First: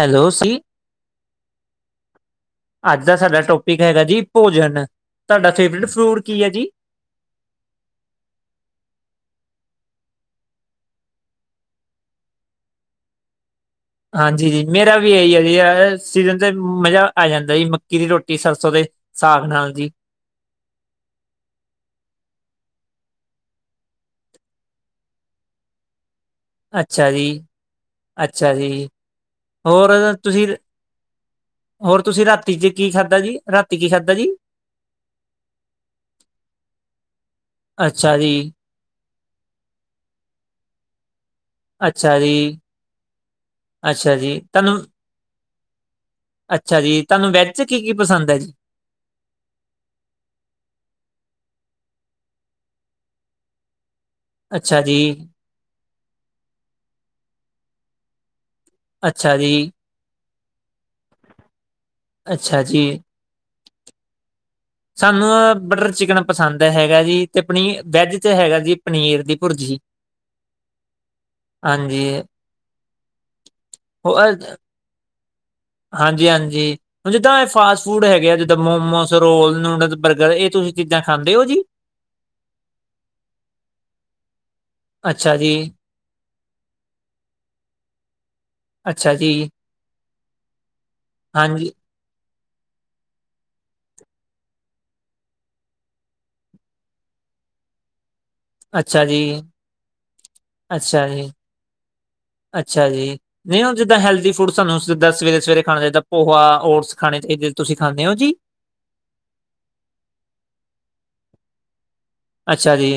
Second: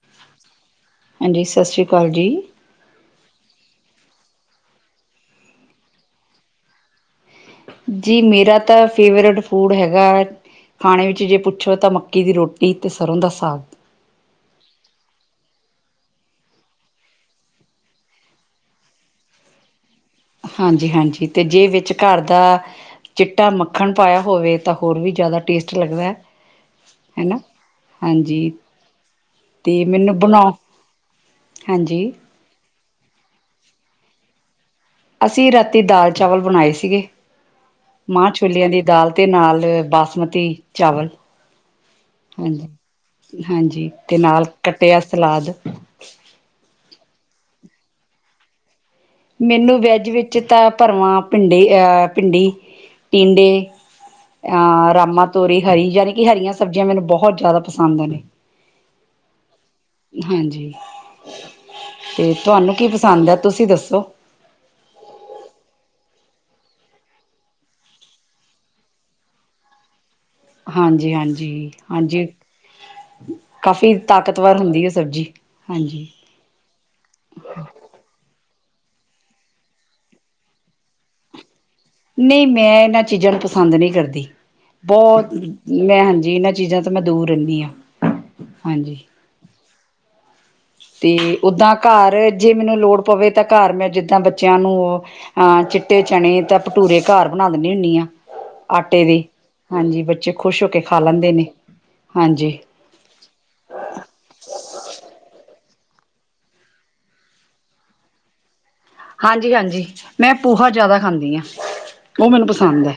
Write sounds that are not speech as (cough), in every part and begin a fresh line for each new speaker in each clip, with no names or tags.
Hello ਸੀ
ਹਾਂਜੀ ਸਤਿ ਸ਼੍ਰੀ ਅਕਾਲ ਜੀ
ਅੱਜ ਦਾ ਸਾਡਾ ਟੋਪਿਕ ਹੈਗਾ ਜੀ ਭੋਜਨ, ਤੁਹਾਡਾ ਫੇਵਰੇਟ ਫੂਡ ਕੀ ਹੈ ਜੀ?
ਜੀ, ਮੇਰਾ ਤਾਂ ਫੇਵਰੇਟ ਫੂਡ ਹੈਗਾ ਖਾਣੇ ਵਿੱਚ ਜੇ ਪੁੱਛੋ ਤਾਂ ਮੱਕੀ ਦੀ ਰੋਟੀ ਤੇ ਸਰ੍ਹੋਂ ਦਾ ਸਾਗ।
ਹਾਂਜੀ ਜੀ। ਮੇਰਾ ਵੀ ਇਹੀ ਹੈ ਜੀ ਸੀਜਨ ਤੇ ਮਜ਼ਾ ਆ ਜਾਂਦਾ ਜ ਮੱਕੀ ਦੀ ਰੋਟੀ ਸਰਸੋਂ ਤੇ ਸਾਗ ਨਾਲ ਜੀ।
ਹਾਂਜੀ-ਹਾਂਜੀ, ਤੇ ਜੇ ਵਿੱਚ ਘਰ ਦਾ ਚਿੱਟਾ ਮੱਖਣ ਪਾਇਆ ਹੋਵੇ, ਤਾਂ ਹੋਰ ਵੀ ਜ਼ਿਆਦਾ ਟੇਸਟ ਲੱਗਦਾ।
ਅੱਛਾ ਜੀ
ਨਾ ਹਾਂਜੀ
-ਅੱਛਾ ਜੀ
ਅਤੇ
ਹੋਰ
ਮੈਨੂੰ
ਤੁਸੀਂ?
ਬਣਾਓ ਹਾਂਜੀ
ਹੋਰ, ਤੁਸੀਂ ਰਾਤੀ ਚ ਕੀ ਖਾਧਾ ਜੀ, ਰਾਤੀ ਕੀ ਖਾਧਾ ਜੀ?
ਅਸੀਂ ਰਾਤੀ ਦਾਲ ਚਾਵਲ ਬਣਾਏ ਸੀਗੇ
ਅੱਛਾ
ਮਾਂ
ਜੀ
ਛੋਲਿਆਂ ਦੀ ਦਾਲ ਤੇ ਨਾਲ ਬਾਸਮਤੀ ਚਾਵਲ।
ਅੱਛਾ ਜੀ
ਹਾਂਜੀ,
ਅੱਛਾ
ਤੇ
ਜੀ
ਨਾਲ
ਤੁਹਾਨੂੰ
ਕੱਟਿਆ ਸਲਾਦ।
ਅੱਛਾ ਜੀ, ਤੁਹਾਨੂੰ ਵੈੱਜ ਚ ਕੀ-ਕੀ ਪਸੰਦ ਏ ਜੀ?
ਮੈਨੂੰ ਵੈਜ ਵਿੱਚ ਤਾਂ ਭਰਵਾਂ ਭਿੰਡੀ, ਅ ਭਿੰਡੀ ਟਿੰਡੇ
ਅੱਛਾ
ਅ
ਜੀ
ਰਾਮਾ ਤੋਰੀ ਹਰੀ, ਜਾਨੀ ਕਿ ਹਰੀਆਂ ਸਬਜ਼ੀਆਂ ਮੈਨੂੰ ਬਹੁਤ ਜ਼ਿਆਦਾ ਪਸੰਦ ਨੇ
ਅੱਛਾ ਜੀ!
ਹਾਂਜੀ, ਤੇ
ਅੱਛਾ
ਤੁਹਾਨੂੰ ਕੀ
ਜੀ
ਪਸੰਦ ਐ, ਤੁਸੀਂ ਦੱਸੋ।
ਸਾਨੂੰ ਬਟਰ ਚਿਕਨ ਪਸੰਦ ਹੈਗਾ ਜੀ ਤੇ ਪਨੀ ਵੈੱਜ ' ਹੈਗਾ ਜੀ ਪਨੀਰ ਦੀ ਭੁਰਜੀ।
ਹਾਂਜੀ- ਹਾਂਜੀ, ਹਾਂਜੀ ਕਾਫ਼ੀ ਤਾਕਤਵਰ ਹੁੰਦੀ ਹੈ ਸਬਜ਼ੀ ਹਾਂਜੀ
ਹਾਂਜੀ-ਹਾਂਜੀ, ਹੁਣ ਜਿੱਦਾਂ ਇਹ ਫਾਸ ਫੂਡ ਹੈਗੇ ਆ ਜਿੱਦਾਂ ਮੋਮੋਸ ਰੋਲ, ਨੂਡਲ, ਬਰਗਰ ਇਹ ਤੁਸੀਂ ਚੀਜ਼ਾਂ ਖਾਂਦੇ ਹੋ ਜੀ।
ਨਹੀਂ ਮੈਂ ਇਹਨਾਂ ਚੀਜ਼ਾਂ ਨੂੰ ਪਸੰਦ ਨਹੀਂ ਕਰਦੀ, ਬਹੁਤ
ਅੱਛਾ ਜੀ
ਮੈਂ ਹਾਂਜੀ, ਇਹਨਾਂ ਚੀ ਚੀਜ਼ਾਂ ਤੋਂ ਮੈਂ ਦੂਰ ਰਹਿੰਦੀ ਹਾਂ ਹਾਂਜੀ
ਅੱਛਾ ਜੀ।
ਤੇ
ਹਾਂਜੀ
ਓਦਾਂ ਘਰ ਜੇ ਮੈਨੂੰ ਲੋੜ ਪਵੇ ਤਾਂ ਘਰ ਮੈਂ ਜਿੱਦਾਂ ਬੱਚਿਆਂ ਨੂੰ ਹਾਂ, ਚਿੱਟੇ ਚਨੇ ਤਾਂ ਭਟੂਰੇ ਘਰ ਬਣਾ ਦਣੀ ਹੁੰਨੀ ਆ।
ਅੱਛਾ
ਆਟੇ ਦੀ,
ਜੀ
ਹਾਂਜੀ, ਬੱਚੇ ਖੁਸ਼ ਹੋ ਕੇ ਖਾ
ਅੱਛਾ ਜੀ
ਲੈਂਦੇ ਨੇ, ਹਾਂਜੀ
ਅੱਛਾ ਜੀ! ਨਹੀਂ ਉਹ ਜਿੱਦਾਂ ਹੈਲਦੀ ਫੂਡ ਸਾਨੂੰ ਜੀਦਾਂ ਸਵੇਰੇ- ਸਵੇਰੇ ਖਾਣਾ ਚਾਹੀਦਾ। ਪੋਹਾ, ਓਟਸ ਖਾਣੇ ਚਾਹੀਦੇ ਤੁਸੀਂ ਖਾਂਦੇ ਹੋ ਜੀ?
ਹਾਂਜੀ- ਹਾਂਜੀ ਮੈਂ ਪੋਹਾ ਜ਼ਿਆਦਾ ਖਾਂਦੀ ਹਾਂ ਉਹ ਮੈਨੂੰ
ਅੱਛਾ
ਪਸੰਦ ਹੈ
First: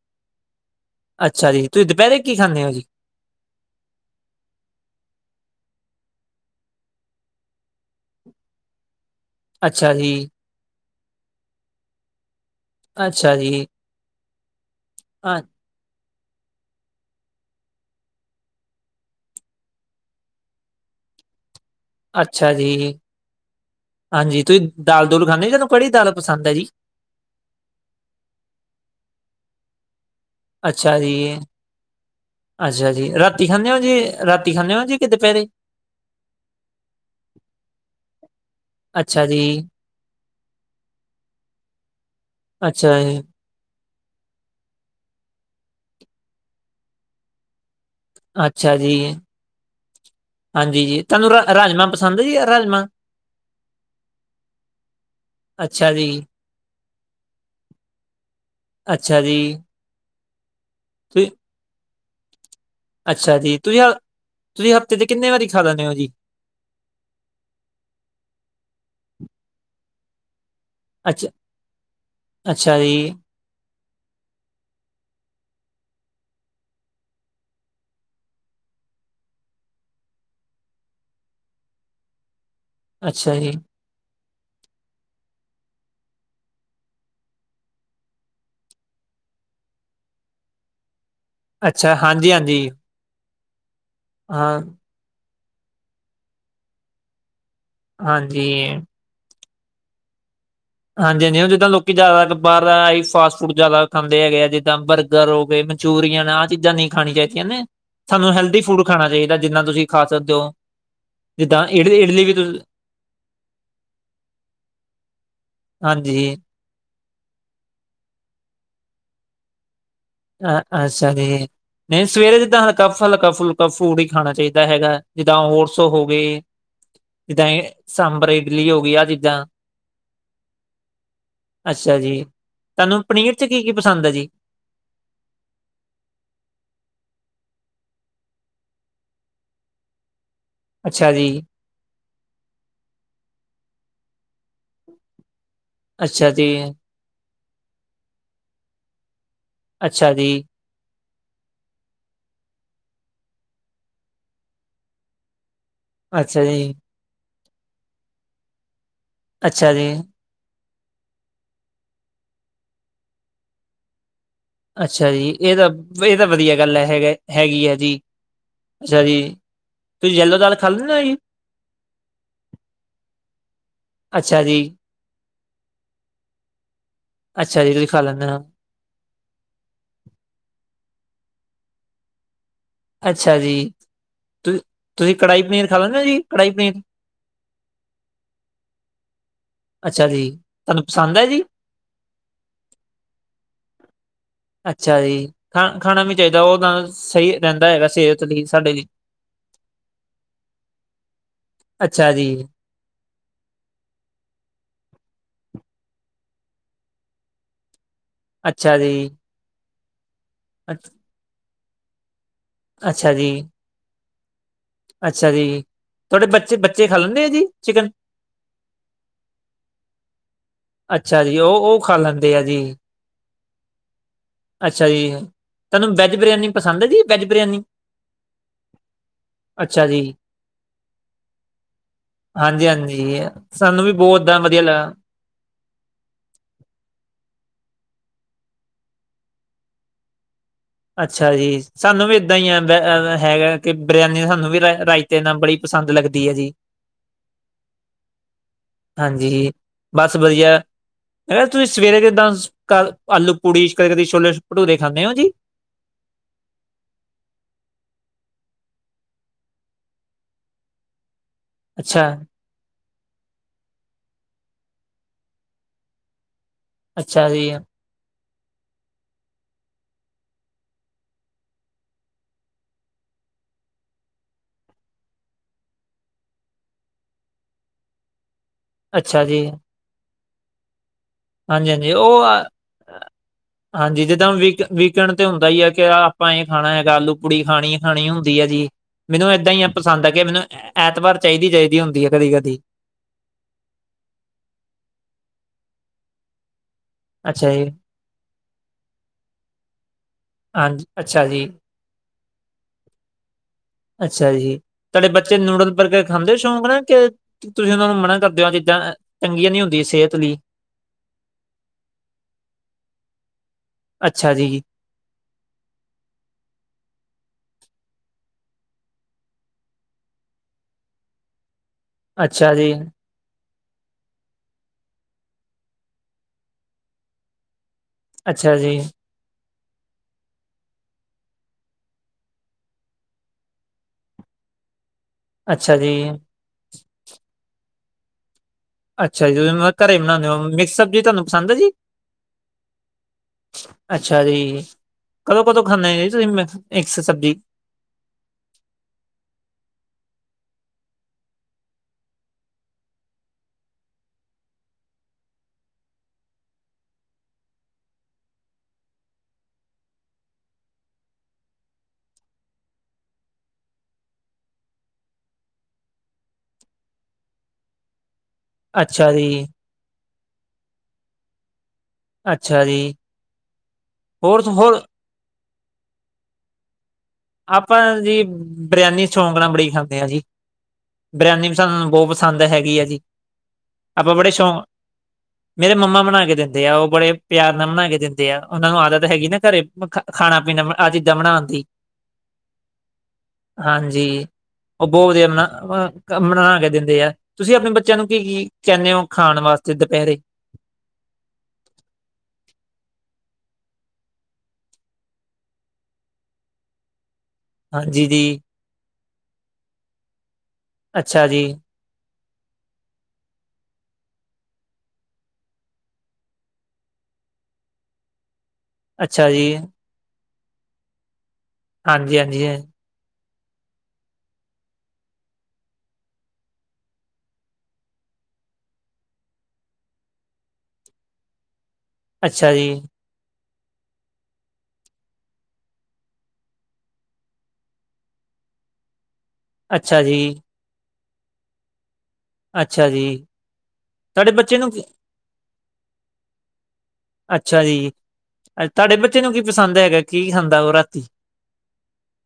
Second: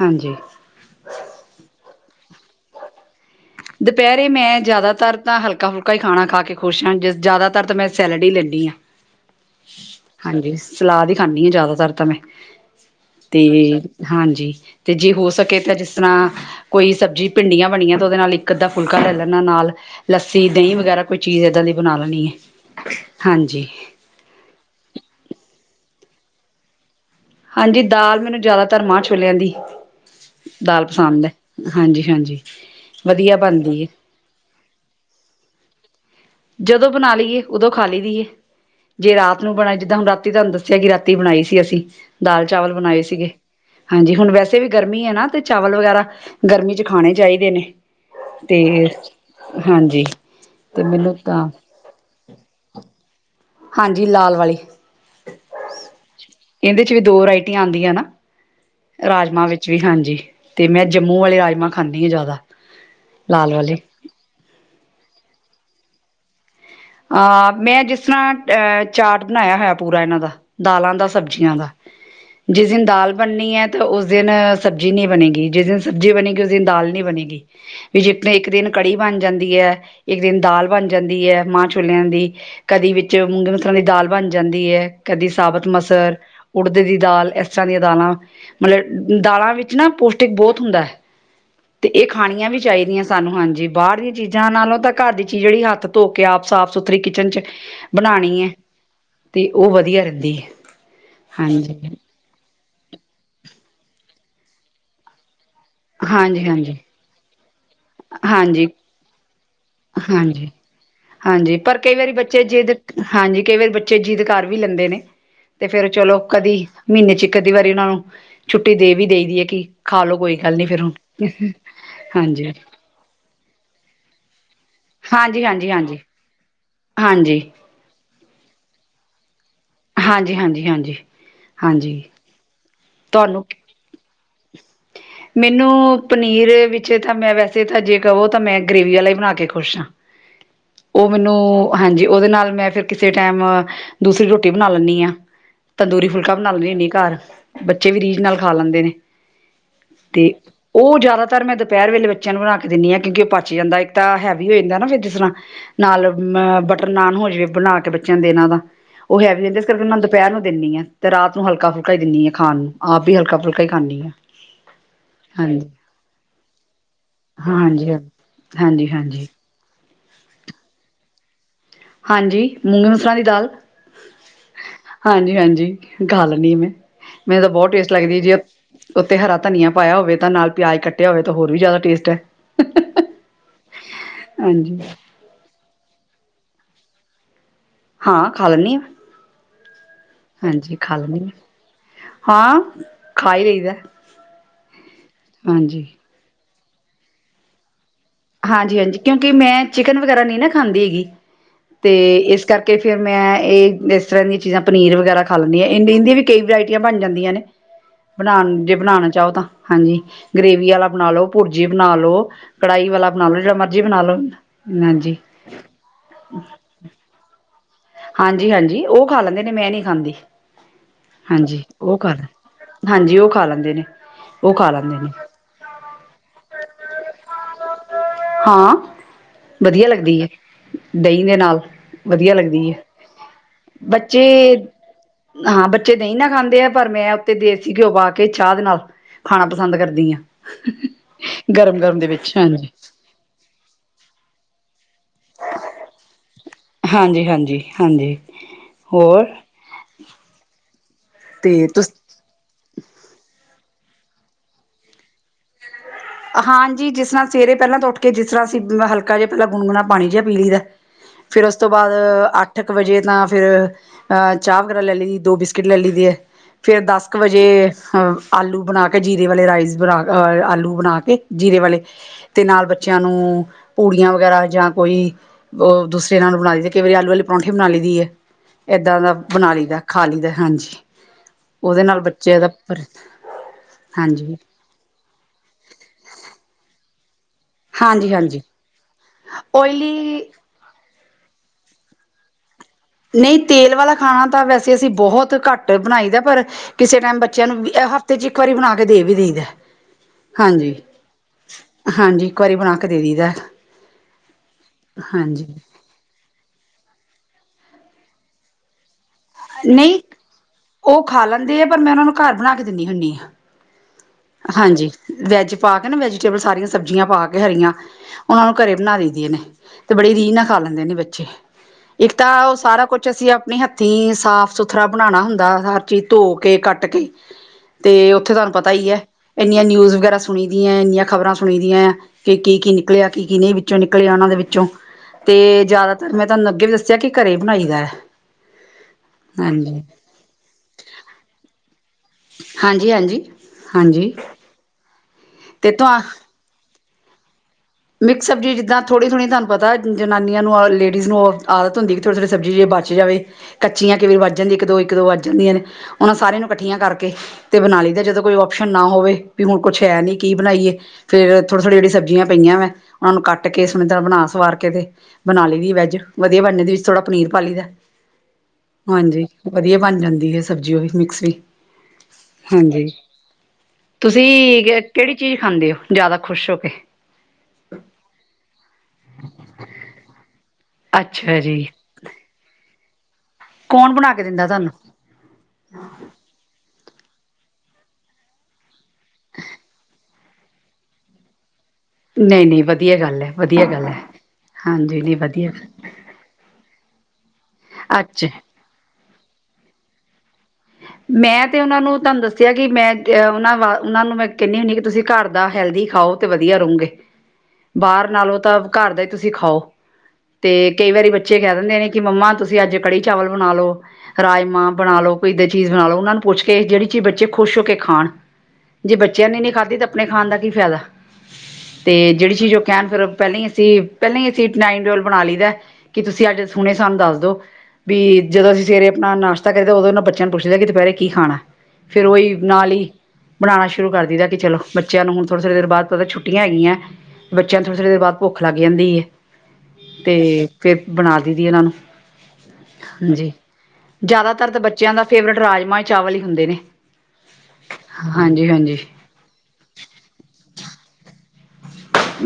ਹਾਂਜੀ
ਜੀ, ਤੁਸੀਂ ਦੁਪਹਿਰੇ ਕੀ ਖਾਣੇ ਓ ਜੀ।
ਦੁਪਹਿਰੇ ਮੈਂ ਜ਼ਿਆਦਾਤਰ ਤਾਂ ਹਲਕਾ-ਫੁਲਕਾ ਹੀ ਖਾਣਾ ਖਾ ਕੇ ਖੁਸ਼ ਹਾਂ, ਜਿਸ ਜ਼ਿਆਦਾਤਰ ਤਾਂ ਮੈਂ ਸੈਲਡ ਹੀ ਲੈਂਦੀ ਆਂ।
(inaudible) ਅੱਛਾ ਜੀ
ਹਾਂਜੀ, ਸਲਾਦ ਹੀ ਖਾਂਨੀ ਹਾਂ ਜ਼ਿਆਦਾਤਰ ਤਾਂ ਮੈਂ।
ਅੱਛਾ
ਤੇ
ਜੀ
ਹਾਂਜੀ, ਤੇ ਜੇ ਹੋ
ਅ
ਸਕੇ ਤਾਂ ਜ ਤਰ੍ਹਾਂ, ਕੋਈ ਸਬਜ਼ੀ ਭਿੰਡੀਆਂ ਬਣੀਆਂ ਤੇ ਉਹਦੇ ਨਾਲ ਅੱਧਾ ਫੁਲਕਾ ਲੈ ਲੈਣਾ ਨਾਲ, ਲੱਸੀ, ਦਹੀਂ ਵਗੈਰਾ ਕੋਈ ਚੀਜ਼ ਏਦਾਂ ਦੀ ਬਣਾ ਲੈਣੀ
ਅੱਛਾ
ਐ,
ਜੀ
ਹਾਂਜੀ।
ਹਾਂਜੀ। ਤੁਸੀਂ ਦਾਲ ਦੋਲ ਖਾਂਦੇ ਹੋ, ਤੁਹਾਨੂੰ ਕੜੀ ਦਾਲ ਪਸਦ ਹੈ ਜੀ?
ਹਾਂਜੀ, ਦਾਲ ਮੈਨੂੰ ਜ਼ਿਆਦਾਤਰ ਮਾਂ ਛੋਲਿਆਂ ਦੀ ਦਾਲ
ਅੱਛਾ ਜੀ
ਪਸੰਦ ਹੈ ਹਾਂਜੀ-ਹਾਂਜੀ
ਅੱਛਾ ਜੀ
ਵਧੀਆ
ਰਾਤੀ ਖਾਂਦੇ ਹੋ
ਬਣਦੀ ਹੈ।
ਜੀ ਰਾਤੀ ਖਾਂਦੇ ਹੋ, ਜੇ ਕਿ ਦੁਪਹਿਰੇ
ਜਦੋਂ ਬਣਾ ਲਈਏ ਉਦੋਂ ਖਾ ਲਈ ਦੀ ਏ, ਜੇ
ਅੱਛਾ ਜੀ
ਰਾਤ ਨੂੰ ਬਣਾ ਜਿੱਦਾਂ ਹੁਣ ਰਾਤੀ ਤੁਹਾਨੂੰ ਦੱਸ ਕਿਉਂਕਿ ਰਾਤੀ ਬਣਾਈ ਸੀ ਅਸੀਂ, ਦਾਲ ਚਾਵਲ
ਅੱਛਾ
ਬਣਾਏ
ਜੀ
ਸੀਗੇ। ਹਾਂਜੀ ਹੁਣ ਵੈਸੇ ਵੀ ਗਰਮੀ ਏ ਨਾ, ਤੇ ਚਾਵਲ ਵਗੈਰਾ ਗਰਮੀ ਚ ਖਾਣੇ ਚਾਹੀਦੇ ਨੇ।
ਅੱਛਾ
ਤੇ
ਜੀ
ਹਾਂਜੀ, ਤੇ
ਹਾਂਜੀ ਜੀ
ਮੈਨੂੰ
ਤੁਹਾਨੂੰ ਰਾ
ਤਾਂ
ਰਾਜਮਾਂ ਪਸੰਦ ਜੀ ਰਾਜਮਾਂ?
ਹਾਂਜੀ ਲਾਲ ਵਾਲੇ,
ਅੱਛਾ ਜੀ
ਇਹਦੇ ਚ ਵੀ ਦੋ ਵਰਾਇਟੀਆਂ ਆਂਦੀਆਂ ਨਾ।
ਅੱਛਾ ਜੀ
ਰਾਜਮਾਂ ਵਿੱਚ ਵੀ ਹਾਂਜੀ, ਤੇ ਮੈਂ ਜੰਮੂ
ਤੁਸੀਂ
ਵਾਲੇ ਰਾਜਮਾਂ ਖਾਂਦੀ ਹਾਂ ਜ਼ਾਦਾ।
ਅੱਛਾ ਜੀ, ਤੁਸੀਂ ਹ ਤੁਸੀਂ ਹਫ਼ਤੇ ਚ ਕਿੰਨੇ ਵਾਰੀ ਖਾ ਲੈਂਣੇ ਹੋ ਜੀ।
ਅਹ, ਮੈਂ ਜਿਸ ਤਰ੍ਹਾਂ ਅਹ ਚਾਰਟ ਬਣਾਇਆ ਹੋਇਆ ਪੂਰਾ ਇਹਨਾਂ ਦਾ ਦਾਲਾਂ ਦਾ
ਅੱਛਾ
ਸਬਜ਼ੀਆਂ ਦਾ ਜਿਸ
ਅੱਛਾ
ਦਿਨ
ਜੀ
ਦਾਲ ਬਣਨੀ ਹੈ। ਤਾਂ ਉਸ ਦਿਨ ਸਬਜ਼ੀ ਨਹੀਂ ਬਣੇਗੀ ਜਿਸ ਦਿਨ ਸਬਜ਼ੀ ਬਣੇਗੀ ਉਸ ਦਿਨ ਦਾਲ ਨਹੀਂ ਬਣੇਗੀ ਵੀ ਜਿੱਦਾ ਇੱਕ ਦਿਨ ਕੜੀ ਬਣ ਜਾਂਦੀ ਐ, ਇੱਕ ਦਿਨ ਦਾਲ ਬਣ ਜਾਂਦੀ ਐ, ਮਾਂਹ ਛ ਛੋਲਿਆਂ ਦੀ, ਕਦੀ ਵਿੱਚ
ਅੱਛਾ
ਮੂੰਗੀ
ਜੀ
ਮਸਰਾਂ ਦੀ ਦਾਲ ਬਣ ਜਾਂਦੀ ਹੈ ਕਦੀ ਸਾਬਤ ਮਸਰ ਉਡਦ ਦੀ ਦਾਲ ਇਸ ਤਰ੍ਹਾਂ ਦੀਆਂ ਦਾਲਾਂ ਮਤਲਬ ਦਾਲਾਂ ਵਿੱਚ ਨਾ ਪੋਸ਼ਟਿਕ ਬਹੁਤ ਹੁੰਦਾ ਹੈ। ਤੇ
ਅੱਛਾ
ਇਹ
ਹਾਂਜੀ
ਖਾਣੀਆਂ ਵੀ
ਹਾਂਜੀ
ਚਾਹੀਦੀਆਂ। ਸਾਨੂੰ ਹਾਂਜੀ, ਬਾਹਰ ਦੀਆਂ ਚੀਜ਼ਾਂ
ਹਾਂ
ਨਾਲੋਂ ਤਾਂ ਘਰ ਦੀ ਚੀਜ਼, ਜਿਹੜੀ ਹੱਥ ਧੋ ਕੇ ਆਪ ਸਾਫ਼- ਸੁਥਰੀ ਕਿਚਨ ਚ ਬਣਾਣੀ ਐ,
ਹਾਂਜੀ
ਤੇ ਉਹ ਵਧੀਆ ਰਹਿੰਦੀ ਐ।
ਹਾਂਜੀ-ਹਾਂਜੀ ਹੁਣ ਜਿੱਦਾਂ ਲੋਕੀ ਜ਼ਿਆਦਾ ਬਾਹਰ ਆਹੀ ਫਾਸਟ ਫੂਡ ਜ਼ਿਆਦਾ ਖਾਂਦੇ ਹੈਗੇ ਆ, ਜਿੱਦਾਂ ਬਰਗਰ ਹੋ ਗਏ, ਮਨ ਮਚੂਰੀਅਨ,
ਹਾਂਜੀ
ਆਹ ਚੀਜ਼ਾਂ
ਹਾਂਜੀ
ਨਹੀਂ ਖਾਣੀ ਚਾਹੀਦੀਆਂ ਨੇ, ਸਾਨੂੰ ਹੈਲਥੀ
ਹਾਂਜੀ,
ਫੂਡ ਖਾਣਾ ਚਾਹੀਦਾ, ਜਿੰਨਾ ਤੁਸੀਂ ਖਾ ਸਕਦੇ
ਹਾਂਜੀ।
ਹੋ
ਹਾਂਜੀ।
ਜਿੱਦਾਂ
ਪਰ
ਇਡ
ਕਈ ਵਾਰੀ
ਇਡਲੀ ਵੀ
ਬੱਚੇ
ਤੁਸੀਂ
ਜਿੱਦ ਹਾਂਜੀ। ਕਈ ਵਾਰੀ ਬੱਚੇ ਜਿਦ ਕਰ ਵੀ ਲੈਂਦੇ ਨੇ, ਤੇ ਫੇਰ ਚਲੋ
ਹਾਂਜੀ
ਕਦੀ ਮਹੀਨੇ 'ਚ ਇੱਕ ਅੱਧੀ ਵਾਰੀ ਉਹਨਾਂ ਨੂੰ, ਛੁੱਟੀ ਦੇ ਵੀ ਦੇਈ ਦੀ ਹੈ ਕਿ ਖਾ ਲਓ
ਅੱਛਾ ਜੀ ਨਹੀਂ ਸਵੇਰੇ
ਹਾਂਜੀ,
ਜਿੱਦਾਂ ਸਾਨੂੰ ਹਲਕਾ ਫੁਲਕਾ ਫੂਡ ਹੀ ਖਾਣਾ ਚਾਹੀਦਾ ਹੈਗਾ, ਜਿੱਦਾਂ
ਹਾਂਜੀ, ਹਾਂਜੀ,
ਓਟਸ
ਹਾਂਜੀ।
ਹੋ ਗਏ
ਹਾਂਜੀ,
ਜਿੱਦਾਂ ਇਹ ਸਾਂਬਰ ਇਡਲੀ ਹੋ ਗਈ, ਆਹ ਚੀਜ਼ਾਂ। ਅੱਛਾ
ਹਾਂਜੀ-ਹਾਂਜੀ-ਹਾਂਜੀ-ਹਾਂਜੀ।
ਜੀ ਤੁਹਾਨੂੰ ਪਨੀਰ ਚ' ਕੀ- ਕੀ ਪਸੰਦ ਹੈ ਜੀ?
ਮੈਨੂੰ ਪਨੀਰ ਵਿੱਚ ਤਾਂ, ਮੈਂ ਵੈਸੇ ਤਾਂ ਜੇ ਕਵੋ ਤਾਂ ਮੈਂ ਗ੍ਰੇਵੀ ਵਾਲਾ ਹੀ ਬਣਾ ਕੇ ਖੁਸ਼ ਆ।
(inaudible)
ਉਹ
ਜੀ
ਮੈਨੂੰ, ਹਾਂਜੀ ਉਹਦੇ ਨਾਲ ਮੈਂ ਫੇਰ ਕਿਸੇ ਟਾਈਮ ਦੂਸਰੀ ਰੋਟੀ ਬਣਾ ਲੈਂਦੀ ਆ ਤੰਦੂਰੀ
ਅੱਛਾ
ਫੁਲਕਾ
ਜੀ
ਬਣਾ ਲੈਂਣੀ ਹੁਣੀ ਆਂ ਘਰ, ਬੱਚੇ ਵੀ ਰੀਝ ਨਾਲ ਖਾ ਲੈਂਦੇ ਨੇ,
ਅੱਛਾ
ਤੇ
ਜੀ
ਉਹ ਜ਼ਿਆਦਾਤਰ ਮੈਂ ਦੁਪਹਿਰ ਵੇਲੇ ਬੱਚਿਆਂ ਨੂੰ ਬਣਾ ਕੇ ਦਿੰਦੀ ਹਾਂ ਕਿਉਂਕਿ ਉਹ ਪਚ ਜਾਂਦਾ ਇੱਕ ਤਾਂ ਹੈਵੀ ਹੋ ਜਾਂਦਾ ਨਾ ਫਿਰ ਜਿਸਰ ਨਾਲ
ਅੱਛਾ
ਅ
ਜੀ
ਬਟਰ ਨਾਨ ਹੋ ਜਾਵੇ, ਬਣਾ ਕੇ ਬੱਚਿਆਂ ਦੇਣਾ ਦਾ। ਉਹ ਹੈਵੀ ਹੁੰਦੀ ਐ, ਇਸ
ਅੱਛਾ
ਕਰਕੇ
ਜੀ
ਉਹਨਾਂ ਨੂੰ ਦੁਪਹਿਰ ਨੂੰ ਦਿੰਨੀ ਆ। ਤੇ ਰਾਤ ਨੂੰ ਹਲਕਾ ਫੁਲਕਾ ਹੀ ਦਿੰਦੀ ਆ ਖਾਣ ਨੂੰ, ਆਪ ਵੀ ਹਲਕਾ ਫੁਲਕਾ ਹੀ ਖਾਂਦੀ ਹਾਂ
ਅੱਛਾ ਜੀ, ਇਹ
ਹਾਂਜੀ
ਤਾਂ-ਇਹ ਤਾਂ ਵਧੀਆ ਗੱਲ ਹੈ ਹੈਗਾ ਹੈਗੀ ਐ ਜੀ। ਅੱਛਾ ਜੀ
ਹਾਂਜੀ-ਹਾਂਜੀ।
ਤੁਸੀਂ ਯੈੱਲੋ ਦਾਲ ਖਾ ਲੈਂਦੇ ਹੋ ਜੀ?
ਹਾਂਜੀ, ਮੂੰਗੀ ਮਸਰਾਂ ਦੀ ਦਾਲ
ਅੱਛਾ ਜੀ
ਹਾਂਜੀ ਹਾਂਜੀ ਖਾ ਲੈਂਦੀ ਆ ਮੈਂ ਮੈਨੂੰ ਤਾਂ
ਅੱਛਾ
ਬਹੁਤ
ਜੀ ਤੁਸੀਂ
ਟੇਸਟ
ਖਾ
ਲੱਗਦੀ ਆ
ਲੈਂਦੇ
ਜੀ
ਹੋ
ਉੱਤੇ ਹਰਾ ਧਨੀਆ ਪਾਇਆ ਹੋਵੇ, ਤਾਂ ਨਾਲ ਪਿਆਜ ਕੱਟਿਆ ਹੋਵੇ, ਤਾਂ ਹੋਰ ਵੀ ਜ਼ਿਆਦਾ ਟੇਸਟ ਐ।
ਅੱਛਾ ਜੀ
ਹਾਂਜੀ,
ਤੁਸੀਂ ਕੜਾਹੀ ਪਨੀਰ ਖਾ ਲੈਂਦੇ ਹੋ ਜੀ ਕੜਾਹੀ ਪਨੀਰ?
ਹਾਂ ਖਾ ਲੈਨੀ ਹਾਂ
ਅੱਛਾ ਜੀ
ਹਾਂਜੀ
ਤੁਹਾਨੂੰ
ਖਾ
ਪਸੰਦ
ਲੈਨੀ
ਹੈ
ਆ
ਜੀ
ਹਾਂ, ਖਾ ਹੀ ਰਹੀਦਾ।
ਅੱਛਾ ਜੀ, ਖਾ ਖਾਣਾ ਵੀ ਚਾਹੀਦਾ, ਉਹ ਤਾਂ ਸਹੀ ਰਹਿੰਦਾ ਹੈਗਾ ਸਿਹਤ ਲਈ ਸਾਡੇ ਲਈ
ਹਾਂਜੀ-ਹਾਂਜੀ, ਕਿਉਂਕਿ ਮੈਂ ਚਿਕਨ ਵਗੈਰਾ ਨਹੀਂ ਨਾ ਖਾਂਦੀ ਹੈਗੀ, ਤੇ
ਅੱਛਾ ਜੀ
ਇਸ ਕਰਕੇ ਕਿ ਫਿਰ ਮੈਂ ਇਹ ਇਸ ਤਰ੍ਹਾਂ ਦੀਆਂ ਚੀਜ਼ਾਂ ਪਨੀਰ ਵਗੈਰਾ ਖਾ ਲੈਂਦੀ ਹਾਂ, ਇੰਡੀਅਨ ਇਹ ਦੀਆਂ ਵੀ ਕਈ ਵਰਾਇਟੀਆਂ ਬਣ ਜਾਂਦੀਆਂ ਨੇ।
(unintelligible)
ਬਣਾਣ ਜੇ
ਅੱਛਾ
ਬਣਾਣਾ
ਜੀ
ਚਾਹੋ, ਤਾਂ ਹਾਂਜੀ ਗ੍ਰੇਵੀ ਵਾਲਾ
ਅੱਛ-
ਬਣਾ ਲੋ, ਭੁਰਜੀ ਬਣਾ ਲੋ। ਕੜਾਈ ਵਾਲਾ
ਅੱਛਾ
ਬਣਾ
ਜੀ
ਲੋ, ਜੇੜਾ ਮਰਜ਼ੀ ਬਣਾ ਲੋ।
ਅੱਛਾ ਜੀ, ਤੁਆਡੇ ਬੱਚੇ- ਬੱਚੇ ਖਾ ਲੈਂਦੇ ਐ ਜੀ, ਚਿਕਨ।
ਹਾਂਜੀ-ਹਾਂਜੀ, ਉਹ ਖਾ ਲੈਂਦੇ ਨੇ, ਮੈਂ ਨੀ ਖਾਂਦੀ।
ਅੱਛਾ ਜੀ
ਹਾਂਜੀ,
ਉਹ ਉਹ ਖਾ
ਓਹ ਖਾਲੈ,
ਲੈਂਦੇ ਆ ਜੀ
ਹਾਂਜੀ ਓਹ ਖਾ ਲੈਂਦੇ ਨੇ। ਉਹ ਖਾ
ਅੱਛਾ
ਲੈਂਦੇ ਨੇ
ਜੀ, ਤੈਨੂੰ ਵੈੱਜ ਬਰਿਆਨੀ ਪਸੰਦ ਐ ਜੀ, ਵੈੱਜ ਬਰਿਆਨੀ।
ਹਾਂ, ਵਧੀਆ
ਜੀ,
ਲੱਗਦੀ ਏ ਦਹੀਂ ਦੇ ਨਾਲ, ਵਧੀਆ ਲੱਗ
ਹਾਂਜੀ-ਹਾਂਜੀ, ਸਾਨੂੰ ਵੀ ਬਹੁ ਇੱਦਾਂ ਦਾ ਵਧੀਆ ਲੱਗ
ਹਾਂ, ਬੱਚੇ ਦਹੀਂ ਨਾ ਖਾਂਦੇ ਐ, ਪਰ ਮੈਂ ਉਤੇ ਦੇਸੀ ਘਿਓ ਪਾ ਕੇ ਚਾਹ ਦੇ ਨਾਲ ਖਾਣਾ ਪਸੰਦ ਕਰਦੀ ਆਂ।
ਅੱਛਾ ਜੀ, ਸਾਨੂੰ ਵੀ ਏਦਾਂ ਈ
ਹਾਂਜੀ
ਐੰਦਾ ਐਵੈ ਹੈਗਾ। ਕਿ ਬਰਿਆਨੀ ਸਾਨੂੰ ਵੀ ਰਾਇਤੇ ਨਾਲ ਬੜੀ ਪਸੰਦ ਲੱਗਦੀ ਐ ਜੀ।
ਹਾਂਜੀ-ਹਾਂਜੀ-ਹਾਂਜੀ, ਹੋਰ
ਹਾਂਜੀ। ਬਸ ਵਧੀਐ ਔ ਯਾਰ ਤੁਸੀਂ
ਤੇ ਤੁ
ਸਵੇਰੇ ਕਿਦਾਂ ਕੱਲ ਆਲੂ ਪੂੜੀ ਕਦੇ-ਕਦੇ ਛੋਲੇ ਭਟੂਰੇ ਖਾਂਦੇ ਹੋ ਜੀ?
ਹਾਂਜੀ ਜਿਸਰਾ ਸਵੇਰੇ ਪਹਿਲਾਂ ਤਾ ਉੱਠ ਕੇ ਜਿਸਰਾ ਅਸੀਂ ਹਲਕਾ ਜਿਹਾ ਪਹਿਲਾ ਗੁਣ ਗੁਨਾ ਪਾਣੀ ਜਿਹਾ ਪੀ ਲੀ ਦਾ। ਫਿਰ ਉਸ ਤੋਂ ਬਾਦ
ਅੱਛਾ,
ਆ ਅੱਠ ਕੁ ਵਜੇ ਤਾਂ ਫਿਰ ਚਾਹ ਵਗੈਰਾ ਲੈ ਲਈਦੀ ਦੋ ਬਿਸਕਿਟ ਲਲੀ ਦੇ ਹੈ। ਫੇਰ ਦਸ ਕ
ਅੱਛਾ
ਵਜੇ
ਜੀ,
ਅ ਆਲੂ ਬਣਾ ਕੇ ਜੀਰੇ ਵਾਲੇ ਰਾਈਸ ਬਣਾ ਅ ਆਲੂ ਬਣਾ ਤੇ ਜੀਰੇ ਵਾਲੇ ਤੇ ਨਾਲ ਬੱਚਿਆਂ ਨੂੰ ਪੂੜੀਆਂ ਵਗੈਰਾ ਜਾਂ ਕੋਈ ਓਹ ਦੂਸਰੇ ਇਹਨਾਂ ਨੂੰ ਬਣਾ ਦੀ ਏ ਕਈ ਵਾਰੀ ਆਲੂ ਆਲੀ ਪਰੌਂਠੀ ਬਣਾ ਲਈ ਦੀ ਏ। ਐਦਾਂ ਦਾ
ਅੱਛਾ ਜੀ,
ਬਣਾ ਲੀ ਦੈ ਖਾ ਲੀ ਦੈ, ਹਾਂਜੀ। ਉਹਦੇ
ਹਾਂਜੀ-ਹਾਂਜੀ,
ਨਾਲ
ਓਹ
ਬੱਚੇ
ਆ
ਦਾ
ਹਾਂਜੀ ਜਿੱਦਾਂ ਹੁਣ ਵੀਕ ਵੀਕਐਂਡ ਤੇ ਹੁੰਦਾ ਹੀ ਹੈ ਕਿ ਆਪਾ ਇਹ ਖਾਣਾ ਹੈਗਾ ਆਲੂ ਪੂੜੀ ਖਾਣੀ ਏ ਖਾਣੀ
ਹਾਂਜੀ
ਹੁੰਦੀ
ਹਾਂਜੀ
ਐ ਜੀ ਮੈਨੂੰ ਏਦਾਂ ਈ ਐ ਪਸੰਦ ਐ
ਓਇਲੀ
ਕਿ ਮੈਨੂੰ ਐਤਵਾਰ ਚਾਹੀਦੀ-ਚਾਹੀਦੀ ਹੁੰਦੀ ਹੈ ਕਦੀ-ਕਦੀ।
ਨਹੀਂ ਤੇਲ ਵਾਲਾ ਖਾਣਾ ਤਾਂ ਵੈਸੇ ਅਸੀਂ ਬਹੁਤ ਘੱਟ ਬਣਾਈ ਦਾ ਪਰ ਕਿਸੇ ਟੈਮ ਬੱਚਿਆਂ
ਅੱਛਾ ਜੀ।
ਨੂੰ ਐ ਹਫ਼ਤੇ ਚ ਇੱਕ ਵਾਰੀ ਬਣਾ ਕੇ ਦੇ ਵੀ ਦਈ ਦੈ।
ਹਾਂਜੀ, ਅੱਛਾ ਜੀ,
ਹਾਂਜੀ-ਹਾਂਜੀ ਇੱਕ ਵਾਰੀ ਬਣਾ ਕੇ ਦੇ ਦਿਦਾ।
ਅੱਛਾ ਜੀ ਤੁਹਾਡੇ ਬੱਚੇ ਨੂਡਲ, ਬਰਗਰ ਖਾਂਦੇ ਸ਼ੌਂਕ ਨਾ ਕੇ ਤੁਸੀਂ ਓਹਨਾਂ ਨੂੰ ਮਨਾ ਕਰਦੇ ਹੋ ਚੀਜ਼ਾਂ ਚੰਗੀਆਂ ਨੀ ਹੁੰਦੀਆਂ
ਨਹੀਂ
ਸੇਹਤ ਲੀ।
ਉਹ ਖਾ ਲੈਂਦੇ ਆ ਪਰ ਮੈਂ ਉਹਨਾਂ ਨੂੰ ਘਰ ਬਣਾ ਕੇ ਦਿੰਦੀ ਹੁੰਦੀ ਹਾਂ,
ਅੱਛਾ ਜੀ,
ਹਾਂਜੀ। ਵੈੱਜ ਪਾ ਕੇ ਨਾ ਵੈਜੀਟੇਬਲ ਸਾਰੀਆ ਸਬਜ਼ੀਆ ਪਾ ਕੇ ਹਰੀਆ। ਉਹ ਘਰੇ ਬਣਾ ਲੀ ਦੀਏ ਨੇ ਤੇ ਬੜੀ ਰੀਹ ਨਾਲ ਖਾ ਲੈਂਦੇ ਨੇ ਬੱਚੇ। ਇੱਕ ਤਾਂ
ਅੱਛਾ
ਉਹ
ਜੀ,
ਸਾਰਾ ਕੁਛ ਅਸੀਂ ਆਪਣੇ ਹੱਥੀਂ ਸਾਫ-ਸੁਥਰਾ ਬਣਾਣਾ ਹੁੰਦਾ, ਹਰ ਚੀਜ਼ ਧੋ ਕੇ ਕੱਟ ਕੇ। ਤੇ ਓਥੇ ਤੁਹਾਨ
ਅੱਛਾ
ਪਤਾ
ਜੀ,
ਹੀ ਐ, ਇੰਨੀਆਂ ਨਿਊਜ਼ ਵਗੈਰਾ ਸੁਣੀ ਦੀ ਐ ਇੰਨੀਆਂ ਖ਼ਬਰਾਂ ਸੁਣੀ ਦੀਐਂ। ਕਿ ਕੀ-ਕੀ ਨਿਕਲਿਆ, ਕੀ-ਕੀ ਨਹੀਂ ਵਿੱਚੋਂ ਨਿਕਲਿਆ ਓਨਾਂ ਦੇ ਵਿੱਚੋਂ। ਤੇ
ਅੱਛਾ ਜੀ।
ਜਾਦਾਤਰ ਮੈਂ ਤੁਹਾਨ ਅੱਗੇ ਵੀ ਦੱਸਿਆ ਕਿ ਘਰੇ ਹੀ ਬਣਾਈ ਦੈ।
ਅੱਛਾ ਜੀ ਤੁਸੀ ਮੈਂ ਘਰੇ ਬਣਾਣੇ ਔ ਮਿਕਸ ਸਬਜ਼ੀ ਤੁਆਨੂੰ ਪਸੰਦ ਐ ਜੀ?
ਹਾਂਜੀ-ਹਾਂਜੀ, ਹਾਂਜੀ।
ਤੇ ਕਦੋਂ-ਕਦੋਂ
ਤੇ
ਖਾਂਦੇ
ਤੁਹਾ
ਹੋ ਜੀ ਤੁਸੀ ਮਿਕਸ, ਮਿਕਸ ਸਬਜ਼ੀ।
ਮਿਕਸ ਸਬਜ਼ੀ ਜਿੱਦਾ ਥੋੜੀ-ਥੋੜੀ ਤਾਨੂੰ ਪਤਾ ਜਨਾਨੀਆਂ ਨੂੰ ਅ ਲੇਡੀਜ਼ ਨੂੰ ਔ ਆਦਤ ਹੁੰਦੀ ਕਿ ਥੋੜੀ-ਥੋੜੀ ਸਬਜ਼ੀੇ ਜੇ ਬਚ ਜਾਵੇ ਕੱਚੀਆਂ ਕਿ ਵਰ ਵੱਜ ਜਾਂਦੀ ਏ ਇੱਕ ਦੋ ਇੱਕ ਦੋ ਵੱਜ ਜਾਂਦੀਆਂ ਨੇ ਓਨਾਂ ਸਾਰੀਆਂ ਨੂੰ ਕੱਠੀਆਂ ਕਰਕੇ ਤੇ ਬਣਾਲੀ ਦਾ ਜਦੋਂ ਕੋਈ ਓਪਸ਼ਨ ਨਾ ਹੋਵੇ ਵੀ ਹੁਣ ਕੁਛ ਹੈ ਨੀ ਕੀ ਬਣਾਈ ਫੇਰ ਥੋੜੀ-ਥੋੜੀ ਜਿਹੜੀਆ ਸਬਜ਼ੀਆ ਪਈਆਂ ਵੈ ਉਹਨੂੰ ਕੱਟ ਕੇ ਸੋਨੀ ਤਰਹਾਂ ਬਣਾ ਸਵਾਰ ਕੇ ਤੇ ਬਣਾ ਲਈ ਦੀ ਏ ਵੈਜ ਵਧੀਆ ਬਣ ਜਾੰਦੀ ਵਿੱਚ ਥੋੜ੍ਹਾ ਪਨੀਰ ਪਾ ਲੀ ਦੈ।
ਅੱਛਾ
ਹਾਂਜੀ,
ਜੀ,
ਵਧੀਆ ਬਣ ਜਾਂਦੀ ਏ ਸਬਜ਼ੀ ਓ ਵੀ ਮਿਕਸ ਵੀ।
ਅੱਛਾ
ਹਾਂਜੀ
ਜੀ, ਹੋਰ
ਤੁਸੀਂ
ਹੋਰ
ਕਿਹੜੀ ਚੀਜ਼ ਖਾਂਦੇ ਹੋ ਜਾਦਾ ਖ਼ੁਸ਼ ਹੋ ਕੇ।
ਆਪਾਂ ਜੀ ਬਰਿਆਨੀ ਸ਼ੌਕ ਨਾਲ ਬੜੀ ਖਾਂਦੇ ਹਾਂ ਜੀ,
ਅੱਛਾ
ਬਰਿਆਨੀ ਵੀ
ਜੀ
ਸਾਨੂੰ ਬਹੁਤ ਪਸੰਦ ਹੈਗੀ ਆ ਜੀ,
ਕੌਣ ਬਣਾ
ਆਪਾਂ
ਕੇ
ਬੜੇ
ਦਿੰਦਾ
ਸ਼ੌਂ
ਤੁਹਾਨੂੰ
ਮੇਰੇ ਮੰਮਾ ਬਣਾ ਕੇ ਦਿੰਦੇ ਆ ਉਹ ਬੜੇ ਪਿਆਰ ਨਾਲ ਬਣਾ ਕੇ ਦਿੰਦੇ ਆ ਉਹਨਾਂ ਨੂੰ ਆਦਤ ਹੈਗੀ ਨਾ ਘਰੇ ਖਾਣਾ-ਪੀਣਾ ਆ ਚੀਜ਼ਾਂ ਬਣਾਣ ਦੀ।
ਨਹੀਂ-ਨਹੀਂ ਵਧੀਆ ਗੱਲ ਹੈ। ਵਧੀਆ ਗੱਲ ਹੈ
ਹਾਂਜੀ, ਓਹ
ਹਾਂਜੀ
ਬੌ
ਨਹੀਂ
ਵਧੀਆ ਮੈਂ
ਗੱਲ
ਅ ਕ ਬਣਾ ਕੇ ਦਿੰਦੇ ਐ ਤੁਸੀਂ ਅਪਣੇ ਬੱਚਿਆਂ ਨੂੰ
ਅੱਛਾ
ਕੀ-ਕੀ ਕੈੰਣੇ ਔ ਖਾਣ ਵਾਸਤੇ ਦੁਪੈਰੇ?
ਮੈਂ ਤੇ ਓਨਾਂ ਨੂੰ ਤਾਨੁ ਦੱਸਿਆ ਕਿ ਮੈਂ ਦੇ ਉਨਾਂ ਵਾ ਉਨਾਂ ਨੂੰ ਮੈਂ ਕੈਣੀ ਹੁੰਣੀ ਅ ਕਿ ਤੁਸੀਂ ਘਾਰ ਦਾ ਹੈਲਦੀ ਖਾਓ। ਤੇ ਵਧੀਆ ਰਾਉਗੇ।
(unintelligible)
ਬਾਰ ਨਾਲੋਂ
ਜੀ
ਤਾਂ ਘਰ ਦਾ ਹੀ ਤੁਸੀਂ ਖਾਓ ਤੇ ਕਈ ਵਾਰੀ
ਅੱਛਾ
ਬੱਚੇ
ਜੀ
ਕਹਿ ਦਿੰਦੇ ਨੇ ਕਿ ਮੰਮਾ ਤੁਸੀਂ ਅੱਜ ਕੜੀ ਚਾਵਲ ਬਣਾ ਲਓ, ਰਾਜਮਾਂ ਬਣਾ ਲਓ। ਕੋਈ ਇਦਾਂ ਚੀਜ਼ ਬਣਾ ਲੋ, ਔਨਾਂ ਨੂੰ ਪੁੱਛ ਕੇ ਜੇੜੀ ਚੀਜ਼ ਬੱਚੇ ਖੁਸ਼ ਹੋ ਕੇ ਖਾਣ। ਜੇ, ਬੱਚਿਆਂ
ਅੱਛਾ
ਨੇ
ਜੀ
ਨੀ ਖਾਧੀ, ਤੇ ਆਪਣੇ ਖਾਣ ਦਾ ਕੀ ਫਾਇਦਾ, ਤੇ
ਹਾਂਜੀ
ਜਿਹੜੀ
ਹਾਂਜੀ
ਚੀਜ਼ ਉਹ, ਕਹਿਣ ਫਿਰ ਪਹਿਲੇ ਈ ਅਸੀਂ -ਪੈਲਾਂ ਈ ਅਸੀਂ, ਈਟਨਾਈਨ ਰੋਲ ਬਣਾ ਲੀ ਦਾ ਕਿ, ਤੁਸੀਂ ਅੱਜ ਹੁਣੇ ਸਾਨੂੰ ਦੱਸ ਦੋ? ਬੀ ਜਦੋਂ, ਅਸੀਂ ਸਵੇਰੇ ਅਪਣਾ ਨਾਸ਼ਤਾ ਕਰੀ ਦਾ ਓਦੋਂ ਇਨਾ ਬੱਚ ਜਾ ਪੁੱਛ ਲਿਆ, ਦੁਪਹਿਰੇ ਕੀ ਖਾਣਾ, ਫ਼ਿਰ ਉਹੀ
ਅੱਛਾ ਜੀ
ਨਾਲ ਹੀ ਬਣਾਉਣਾ ਸ਼ੁਰੂ ਕਰ ਦੀ ਦਾ, ਕਿ ਚਲੋ ਬੱਚਿਆਂ ਨੂੰ ਹੁਣ ਥੋੜ੍ਹੇ -ਥੋੜੇ ਦੇਰ ਬਾਅਦ, ਪਤਾ ਛੁੱਟ ਹੈਗੀਆਂ। ਬੱਚਿਆਂ ਨੂੰ, ਥੋੜੀ-ਥੋੜੀ ਦੇਰ ਬਾਦ ਭੁੱਖ ਲੱਗ ਜਾਂਦੀ ਏ।
ਅੱਛਾ ਜੀ
ਤੇ ਫਿਰ ਬਣਾ, ਦੀ-ਦੀ ਇਹਨਾਂ ਨੂੰ,
ਅੱਛਾ ਜੀ
ਹਾਂਜੀ,
ਤੁਹਾਡੇ
ਜ਼ਿਆਦਾਤਰ ਤਾਂ ਬੱਚੇ
ਨੂੰ ਕੀ
ਬੱਚਿਆਂ ਦੇ ਫੇਵਰੇਟ ਰਾਜਮਾ ਚਾਵਲ ਹੀ ਹੁੰਦੇ ਨੇ, ਹਾਂਜੀ- ਹਾਂਜੀ।
ੇ ਕਿਨੂੰ ਕੀ ਪਸੰਦ ਹੈਗਾ, ਕੀ ਖਾਂਦਾ ਉਹ ਰਾਤੀ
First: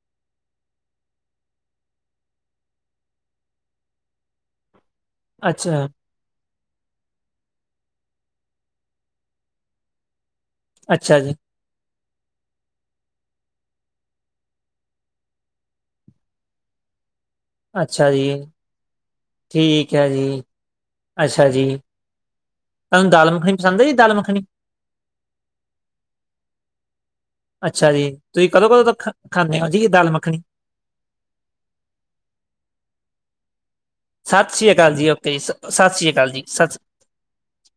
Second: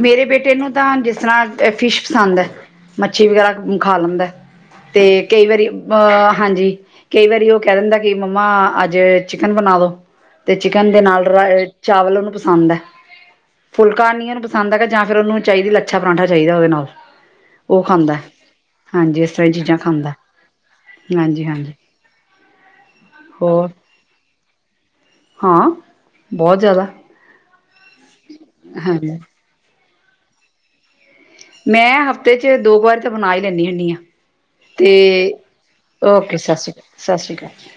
ਮੇਰੇ ਬੇਟੇ ਨੂੰ ਤਾਂ, ਜਿਸ ਤਰ੍ਹਾਂ ਏ ਫਿਸ਼, ਪਸੰਦ ਐ। ਮੱਛੀ ਵਗੈਰਾ, ਖਾ ਲੈਂਦਾ ਤੇ ਕਈ ਵਾਰੀ
ਅੱਛਾ
ਅਹ ਹਾਂਜੀ। ਕਈ ਵਾਰੀ, ਉਹ ਕਹਿ ਦਿੰਦਾ, ਕਿ ਮੰਮਾ ਅੱਜ ਚਿਕਨ ਬਣਾ ਦੋ ਤੇ ਚਿਕਨ, ਦੇ
ਅੱਛਾ
ਨਾਲ
ਜੀ
ਚਾਵਲ, ਉਹਨੂੰ ਪਸੰਦ ਹੈ, ਫੁਲਕਾ ਨੀਆਂ, ਪਸੰਦ ਹੈਗਾ ਜਾਂ, ਫਿਰ ਉਹਨੂੰ ਚਾਹੀਦੀ ਲੱਛਾ ਪਰਾਂਠਾ ਚਾਹੀਦਾ ਉਹਦੇ ਨਾਲ। ਔ
ਅੱਛਾ
ਖਾਂਦਾ,
ਜੀ
ਹਾਂਜੀ, ਐਸ ਤਰ੍ਹਾਂ ਦੀ ਚੀਜ਼ਾਂ
ਠੀਕ ਹੈ
ਖਾਂਦਾ,
ਜੀ
ਹਾਂਜੀ-
ਅੱਛਾ ਜੀ
ਹਾਂਜੀ?
ਤੁਹਾਨੂੰ ਦਾਲ-ਮੱਖਣੀ
ਹੋਰ
ਪਸਦ ਹੈ ਜੀ, ਦਾਲ ਮੱਖਣੀ?
ਹਾਂ, ਬਹੁਤ ਜ਼ਿਆਦਾ
ਅੱਛਾ ਜੀ, ਤੁਸੀਂ ਕਦੋਂ- ਕਦੋਂ ਤੱਕ
ਹਾਂਜੀ
ਖਾਂਦੇ ਹੋ ਜੀ ਦਾਲ ਮੱਖਣੀ?
ਮੈਂ ਹਫ਼ਤੇ ਚ, ਦੋ ਕ ਵਾਰ ਤੇ ਬਣਾ ਈ ਲੈਂਣੀ, ਹੁੰਣੀ ਆਂ।
ਸਤ ਸ਼੍ਰੀ ਅਕਾਲ ਜੀ, ਓਕੇ ਜੀ ਸਤ ਸ਼੍ਰੀ ਅਕਾਲ
ਓਕੇ
ਜੀ।
ਸਤਿ ਸ਼੍ਰੀ
ਸਤ
ਅਕਾਲ ਸਤਿ ਸ਼੍ਰੀ ਅਕਾਲ,